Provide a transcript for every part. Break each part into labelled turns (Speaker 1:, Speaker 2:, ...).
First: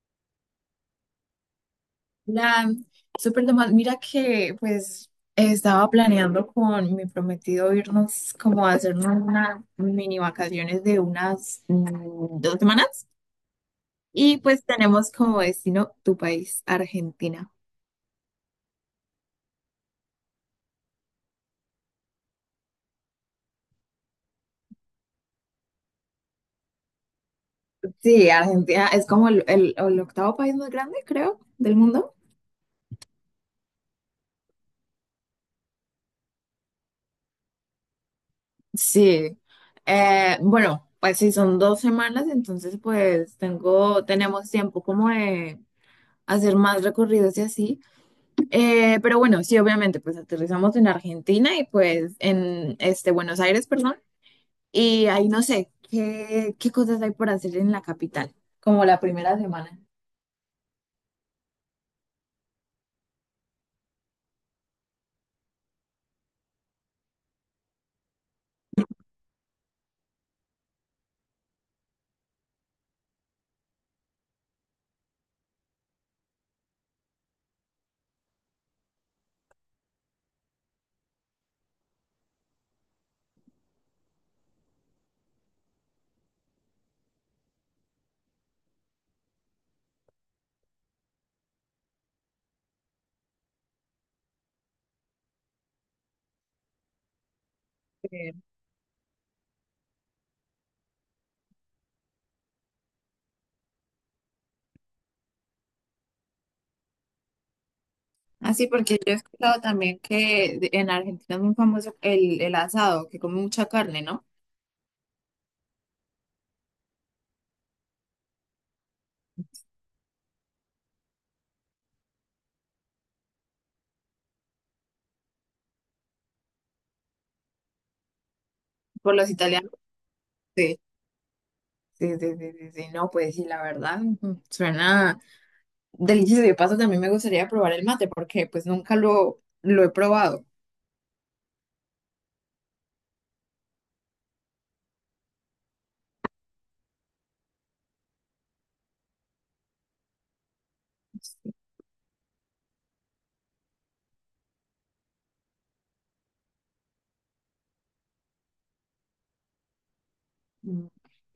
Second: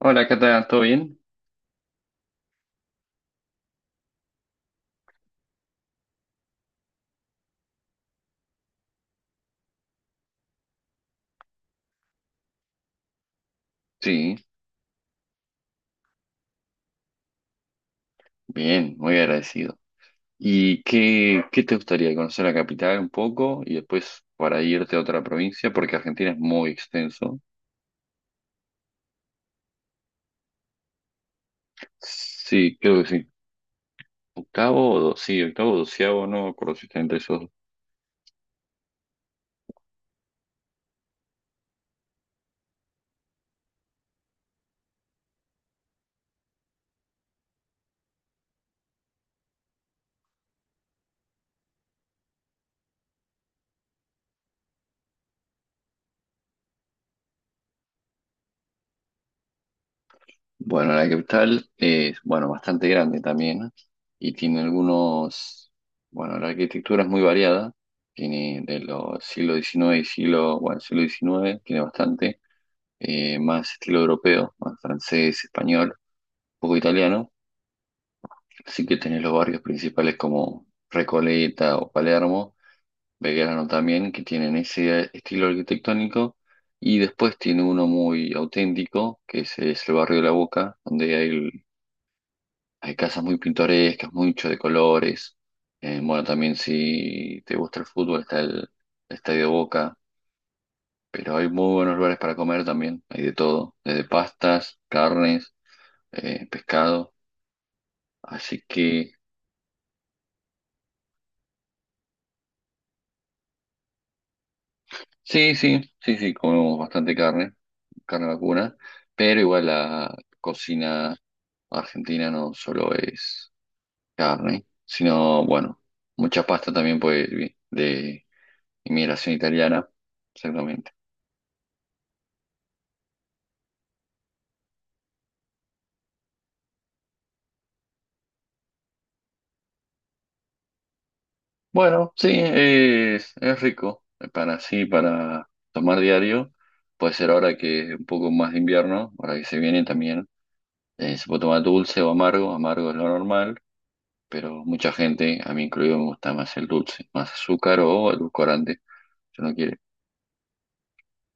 Speaker 1: Hola, ¿qué tal? ¿Todo bien?
Speaker 2: La súper normal mira que pues estaba planeando con mi prometido irnos como a hacernos unas mini vacaciones de unas dos semanas
Speaker 1: Sí,
Speaker 2: y pues tenemos como destino tu país, Argentina.
Speaker 1: bien, muy agradecido. ¿Y qué te gustaría conocer la capital un poco y después para irte a otra provincia? Porque Argentina es muy extenso.
Speaker 2: Sí, Argentina es como el octavo país más grande, creo, del mundo.
Speaker 1: Sí, creo que sí. Octavo, sí, octavo, o doceavo, no me acuerdo si está entre esos dos.
Speaker 2: Sí, bueno, pues si son dos semanas, entonces pues tenemos tiempo como de hacer más recorridos y así. Pero bueno, sí, obviamente, pues aterrizamos en Argentina y pues en este Buenos Aires, perdón, y ahí no sé qué cosas hay por hacer en la capital, como la primera semana.
Speaker 1: Bueno, la capital es, bueno, bastante grande también y tiene algunos, bueno, la arquitectura es muy variada. Tiene de los siglo XIX y siglo, bueno, siglo XIX, tiene bastante. Más estilo europeo, más francés, español, un poco italiano. Así que tenés los barrios principales como Recoleta o Palermo, Belgrano también, que tienen ese estilo arquitectónico. Y después tiene uno muy auténtico, que es el barrio de La Boca, donde hay casas muy pintorescas, mucho de colores. Bueno, también si te gusta el fútbol,
Speaker 2: Eh,
Speaker 1: está el Estadio Boca. Pero hay muy buenos lugares para comer también, hay de todo, desde pastas, carnes, pescado. Así
Speaker 2: Así, porque
Speaker 1: que
Speaker 2: yo he escuchado también que en Argentina es muy famoso el asado, que come mucha carne, ¿no?
Speaker 1: sí, sí, sí, sí, comemos bastante carne, carne vacuna, pero igual la cocina argentina no solo es carne, sino, bueno, mucha pasta también pues de
Speaker 2: Por los
Speaker 1: inmigración
Speaker 2: italianos.
Speaker 1: italiana, exactamente.
Speaker 2: Sí, sí, sí, sí, sí, no, pues sí, la verdad, ujú, suena delicioso. De paso, también me gustaría probar el mate porque pues nunca lo he probado.
Speaker 1: Bueno, sí, es rico para sí, para tomar diario. Puede ser ahora que es un poco más de invierno, ahora que se viene también. Se puede tomar dulce o amargo, amargo es lo normal, pero mucha gente, a mí incluido, me gusta más el dulce, más azúcar o edulcorante, si no quiere.
Speaker 2: Mm.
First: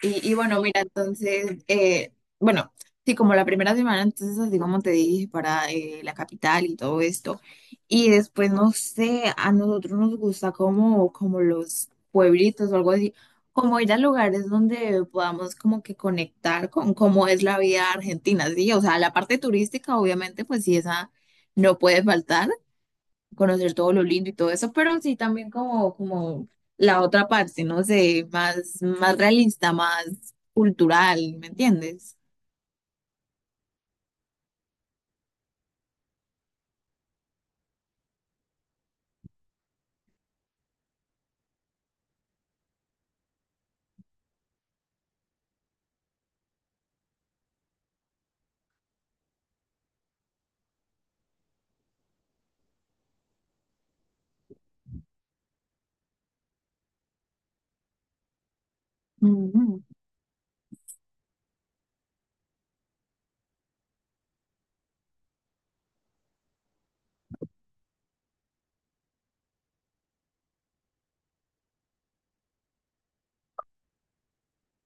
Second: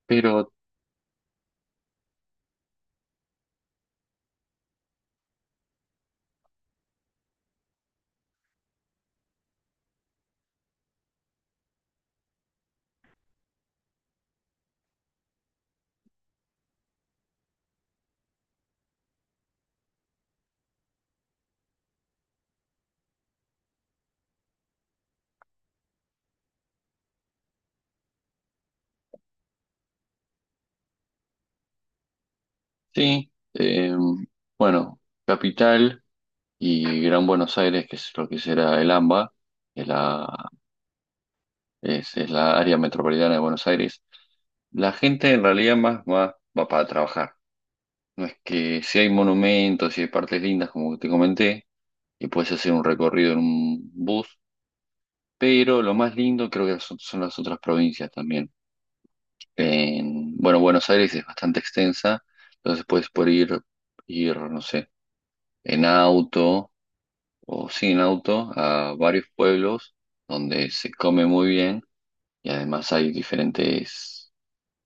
Speaker 2: Y
Speaker 1: Pero
Speaker 2: bueno, mira, entonces, bueno, sí, como la primera semana, entonces, así como te dije, para la capital y todo esto. Y después, no sé, a nosotros nos gusta como los pueblitos o algo así, como ir a lugares donde podamos como que conectar con cómo es la vida argentina, ¿sí? O sea, la parte turística, obviamente, pues sí, esa no puede faltar conocer todo lo lindo y todo eso, pero sí también como, como la otra parte, no sé, más realista, más cultural, ¿me entiendes?
Speaker 1: sí, bueno, Capital y Gran Buenos Aires, que es lo que será el AMBA, es la, es la área metropolitana de Buenos Aires. La gente en realidad más va, va para trabajar. No es que si hay monumentos, si hay partes lindas, como te comenté, y puedes hacer un recorrido en un bus, pero lo más lindo creo que son las otras provincias también.
Speaker 2: Ujú.
Speaker 1: En, bueno, Buenos Aires es bastante extensa, entonces puedes ir, no sé, en auto o sin auto a varios pueblos donde se come muy bien y además hay diferentes.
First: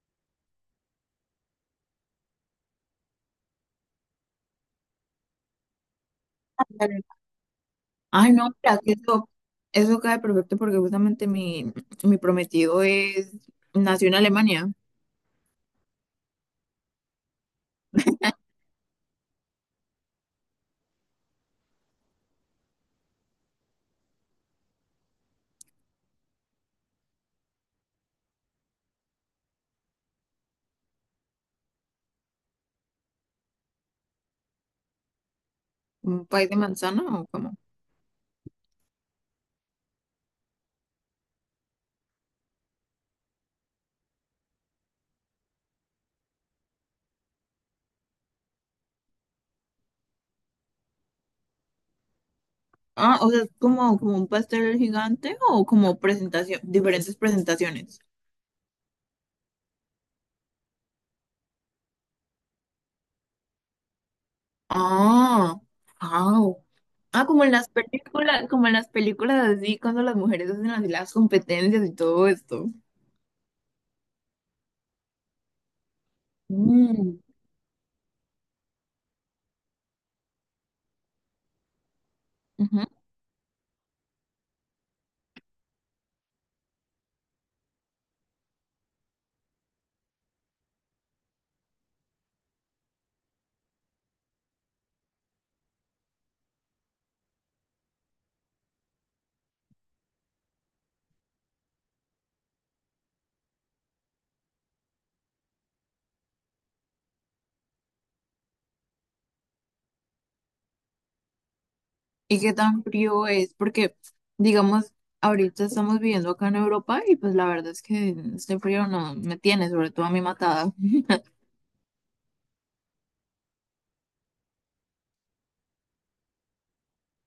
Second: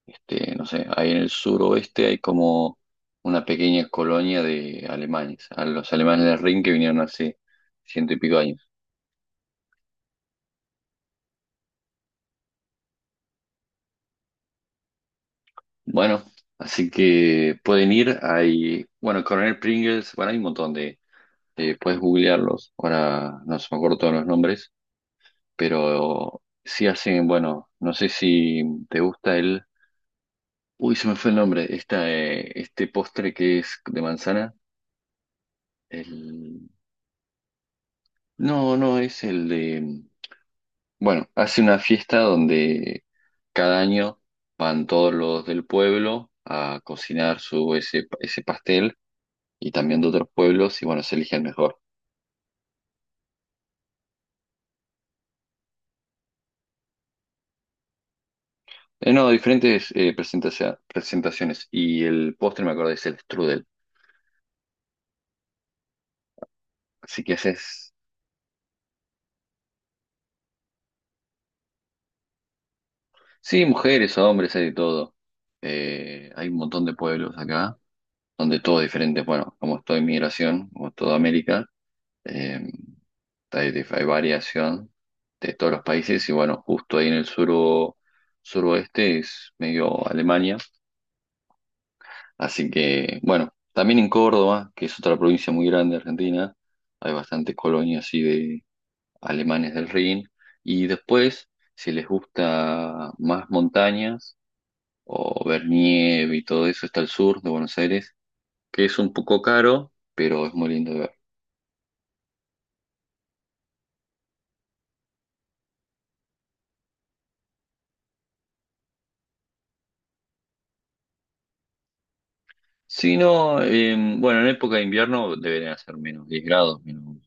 Speaker 1: Este, no sé, ahí en el suroeste hay como una pequeña colonia de alemanes, a los alemanes del Rin que vinieron
Speaker 2: Claro.
Speaker 1: hace ciento y
Speaker 2: Ay,
Speaker 1: pico
Speaker 2: no,
Speaker 1: años.
Speaker 2: mira, que eso cae perfecto porque justamente mi prometido es, nació en Alemania,
Speaker 1: Bueno, así que pueden ir, hay, bueno, Coronel Pringles, bueno, hay un montón de puedes googlearlos, ahora no se me acuerdo todos los nombres, pero sí hacen, bueno, no sé si te gusta el, uy, se me fue el nombre, esta, este postre que es de manzana,
Speaker 2: un país de
Speaker 1: el,
Speaker 2: manzana o como,
Speaker 1: no, no, es el de... Bueno, hace una fiesta donde cada año van todos los del pueblo a cocinar ese ese pastel y también de otros pueblos y bueno, se elige el mejor.
Speaker 2: ah, o sea, es como, como un pastel gigante o como presentación, diferentes presentaciones.
Speaker 1: No, diferentes presentaciones y el postre me acordé es el strudel.
Speaker 2: Ah, ah,
Speaker 1: Así
Speaker 2: ah,
Speaker 1: que
Speaker 2: como en las
Speaker 1: haces,
Speaker 2: películas, como en las películas así, cuando las mujeres hacen así las competencias y todo esto.
Speaker 1: sí, mujeres, hombres, hay de todo. Hay un montón de
Speaker 2: Mm,
Speaker 1: pueblos acá donde todo es diferente. Bueno, como es toda inmigración, como es toda América. eh,
Speaker 2: ujú.
Speaker 1: Hay, hay variación de todos los países y bueno, justo ahí en el sur, suroeste es medio Alemania, así que bueno, también en Córdoba, que es otra provincia muy grande de Argentina, hay bastantes colonias así de alemanes del Rin y después, si les gusta más montañas o ver nieve y todo eso, está el sur de Buenos Aires, que es un poco caro, pero es muy lindo de ver.
Speaker 2: ¿Y qué tan frío es? Porque, digamos, ahorita estamos viviendo acá en Europa y pues la verdad es que este frío no me tiene, sobre todo a mí matada.
Speaker 1: Si no, bueno, en época de invierno deberían hacer -10 grados, menos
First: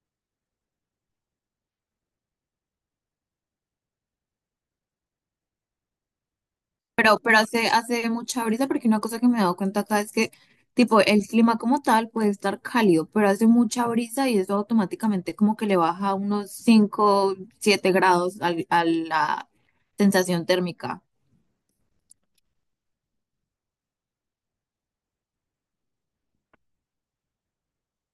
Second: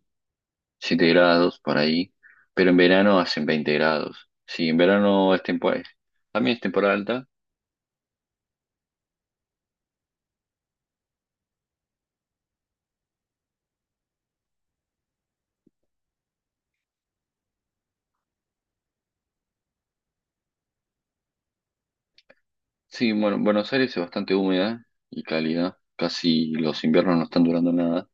Speaker 1: siete grados por ahí, pero en verano hacen 20 grados. Sí, en verano es temporada, también es temporada
Speaker 2: Pero,
Speaker 1: alta.
Speaker 2: pero hace mucha brisa, porque una cosa que me he dado cuenta acá es que, tipo, el clima como tal puede estar cálido, pero hace mucha brisa y eso automáticamente como que le baja unos 5 7 grados a la sensación térmica.
Speaker 1: Sí, bueno, Buenos Aires es bastante húmeda y cálida, casi los inviernos no están durando nada.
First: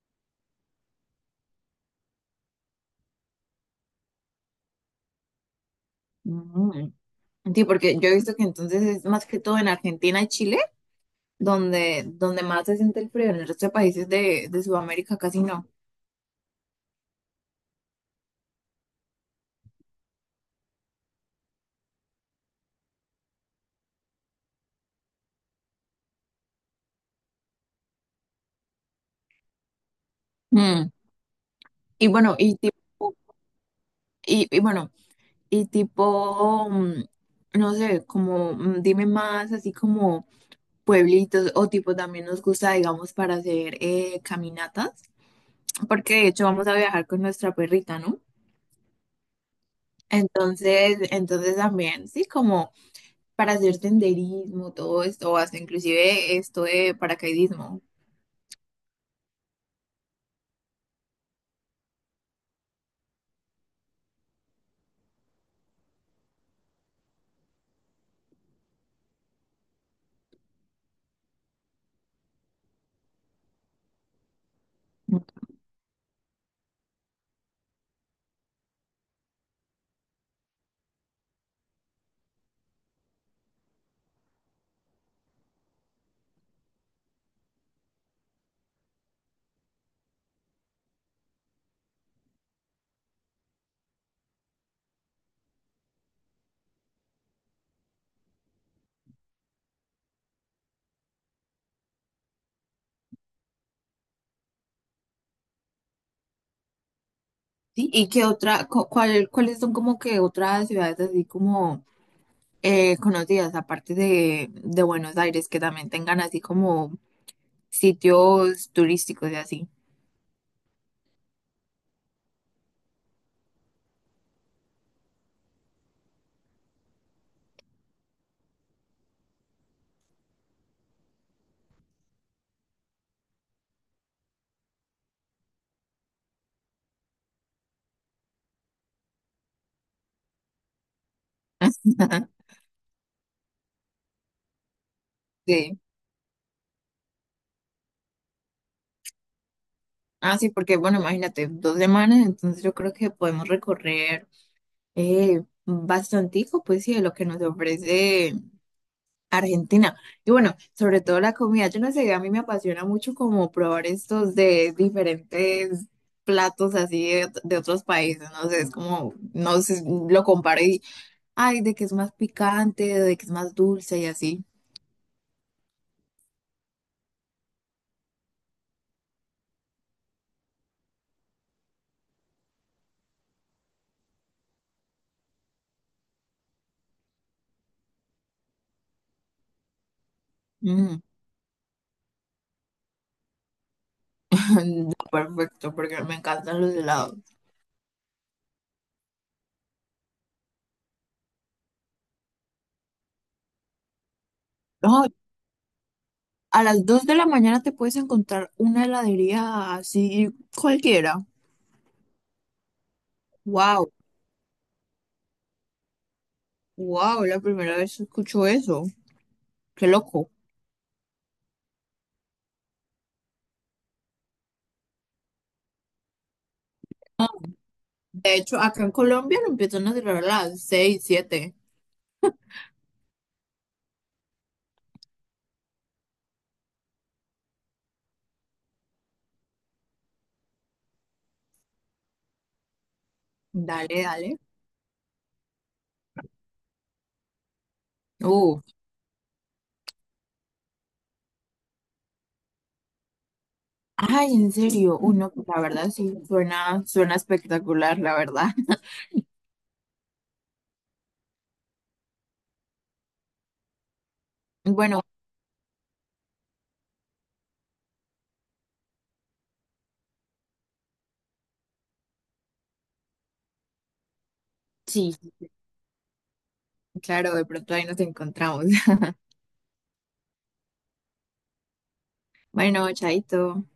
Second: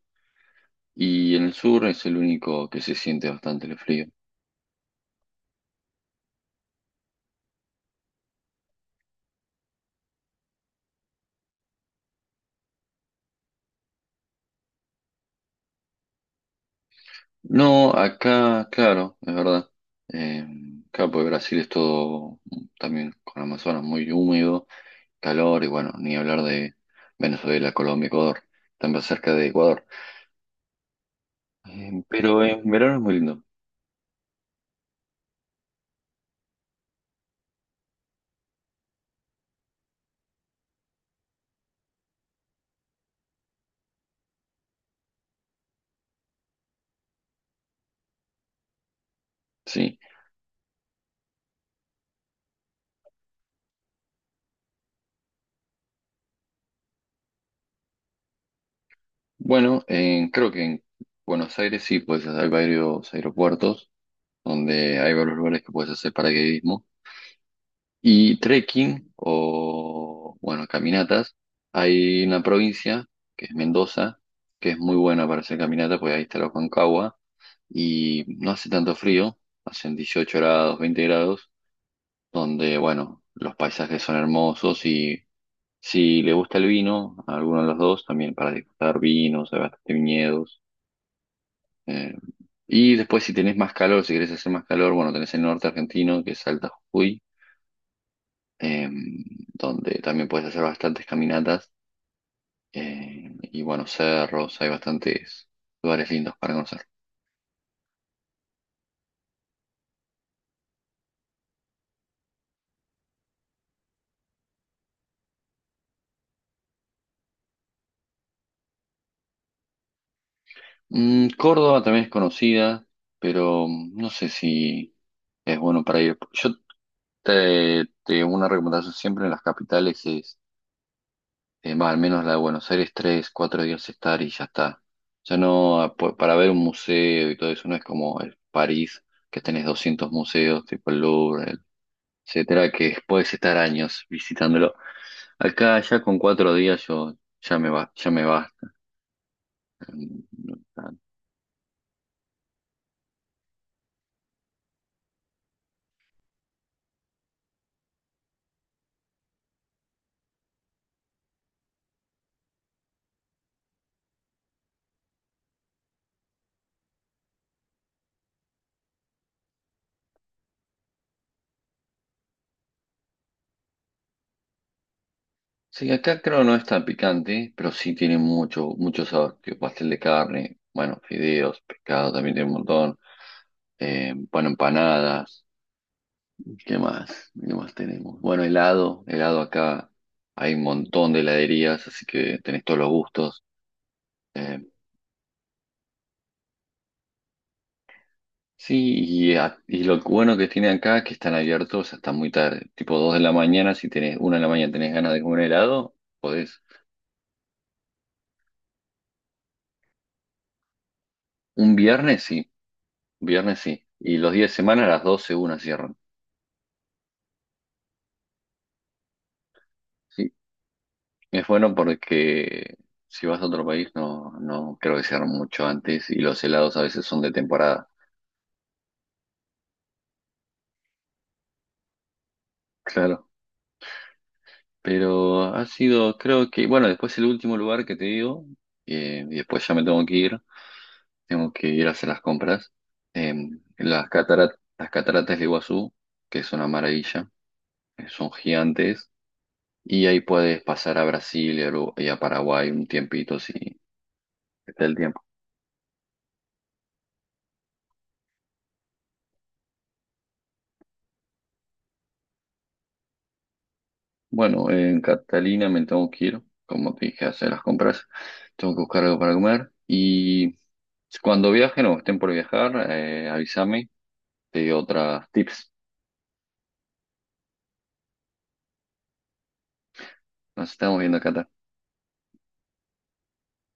Speaker 1: Y en el sur es el único que se siente bastante el frío.
Speaker 2: Mm. Sí, porque yo he visto que entonces es más que todo en Argentina y Chile, donde más se siente el frío, en el resto de países de Sudamérica casi no.
Speaker 1: No, acá, claro, es verdad. Eh, claro, porque Brasil es todo también con Amazonas muy húmedo, calor y bueno, ni hablar de Venezuela, Colombia, Ecuador, también cerca de Ecuador.
Speaker 2: Mm. Y bueno,
Speaker 1: Pero
Speaker 2: y
Speaker 1: en
Speaker 2: tipo,
Speaker 1: verano es muy lindo.
Speaker 2: y bueno, y tipo, no sé, como dime más, así como pueblitos o tipo también nos gusta, digamos, para hacer caminatas, porque de hecho vamos a viajar con nuestra perrita, ¿no?
Speaker 1: Sí,
Speaker 2: Entonces también, sí, como para hacer senderismo, todo esto, o hasta inclusive esto de paracaidismo.
Speaker 1: bueno, creo que en Buenos Aires sí, pues hay varios aeropuertos donde hay varios lugares que puedes hacer paracaidismo. Y trekking o, bueno, caminatas. Hay una provincia que es Mendoza, que es muy buena para hacer caminata, porque ahí está la Concagua y no hace tanto frío, hacen 18 grados, 20 grados, donde, bueno, los paisajes son hermosos. Si le gusta el vino, a alguno de los dos, también para disfrutar vinos, hay bastante viñedos. eh, y después si tenés más calor, si querés hacer más calor, bueno, tenés el norte argentino, que es Salta Jujuy, eh, donde también puedes hacer bastantes caminatas. Y bueno, cerros, hay bastantes lugares lindos para conocer.
Speaker 2: Sí, ¿y qué otra, cuáles son como que otras ciudades así como conocidas, aparte de Buenos Aires, que también tengan así como sitios turísticos y así?
Speaker 1: Mm, Córdoba también es conocida, pero mm, no sé si es bueno para ir. Yo una recomendación siempre en las capitales es. Va, al menos la de Buenos Aires, tres, cuatro días estar y ya está. Ya no, ah, para ver un museo y todo eso, no es como el París, que tenés 200 museos, tipo el Louvre, etcétera, que puedes estar años visitándolo.
Speaker 2: Sí.
Speaker 1: Acá ya con cuatro días yo ya me va, ya me basta. No
Speaker 2: Ah, sí,
Speaker 1: no,
Speaker 2: porque
Speaker 1: no.
Speaker 2: bueno, imagínate, dos semanas, entonces yo creo que podemos recorrer bastantico, pues sí, de lo que nos ofrece Argentina. Y bueno, sobre todo la comida, yo no sé, a mí me apasiona mucho como probar estos de diferentes platos así de otros países, no sé, es como, no sé, lo comparo y, ay, de que es más picante, de que es más dulce y así.
Speaker 1: Sí, acá creo no es tan picante, pero sí tiene mucho sabor, tipo pastel de carne, bueno, fideos, pescado también tiene un montón, bueno, empanadas. ¿Qué más? ¿Qué más tenemos? Bueno, helado, helado acá. Hay un
Speaker 2: Mm.
Speaker 1: montón de heladerías, así que tenés todos los gustos. Eh,
Speaker 2: No, perfecto, porque me encantan los helados.
Speaker 1: sí, y, y lo bueno que tiene acá es que están abiertos hasta muy tarde, tipo 2 de la mañana. Si tenés una de la mañana tenés
Speaker 2: No,
Speaker 1: ganas de comer helado, podés.
Speaker 2: a las 2 de la mañana te puedes encontrar una heladería así cualquiera.
Speaker 1: Un viernes sí, viernes sí.
Speaker 2: Wow,
Speaker 1: Y los días de semana a las 12 una cierran.
Speaker 2: wow, la primera vez que escucho eso. Qué loco.
Speaker 1: Sí, es bueno porque si vas a otro país no creo que cierran mucho antes y los helados a veces son de temporada.
Speaker 2: De hecho, acá en Colombia lo empiezan a cerrar a las 6, 7.
Speaker 1: Claro. Pero ha sido, creo que, bueno, después el último lugar que te digo, y después ya me tengo que ir a hacer las compras. eh,
Speaker 2: Dale,
Speaker 1: las
Speaker 2: dale.
Speaker 1: cataratas, las cataratas de Iguazú, que es una maravilla, son
Speaker 2: Uh,
Speaker 1: gigantes, y ahí puedes pasar a Brasil y a, y a Paraguay un tiempito si
Speaker 2: ay, en
Speaker 1: está el
Speaker 2: serio.
Speaker 1: tiempo.
Speaker 2: Uno, la verdad sí, suena espectacular, la verdad.
Speaker 1: Bueno, en
Speaker 2: Bueno,
Speaker 1: Catalina me tengo que ir, como te dije, a hacer las compras, tengo que buscar algo para comer, y cuando viajen o estén por viajar, avísame, te doy
Speaker 2: sí,
Speaker 1: otras tips.
Speaker 2: claro, de pronto ahí nos encontramos.
Speaker 1: Nos estamos viendo, Cata.
Speaker 2: Bueno, chaito.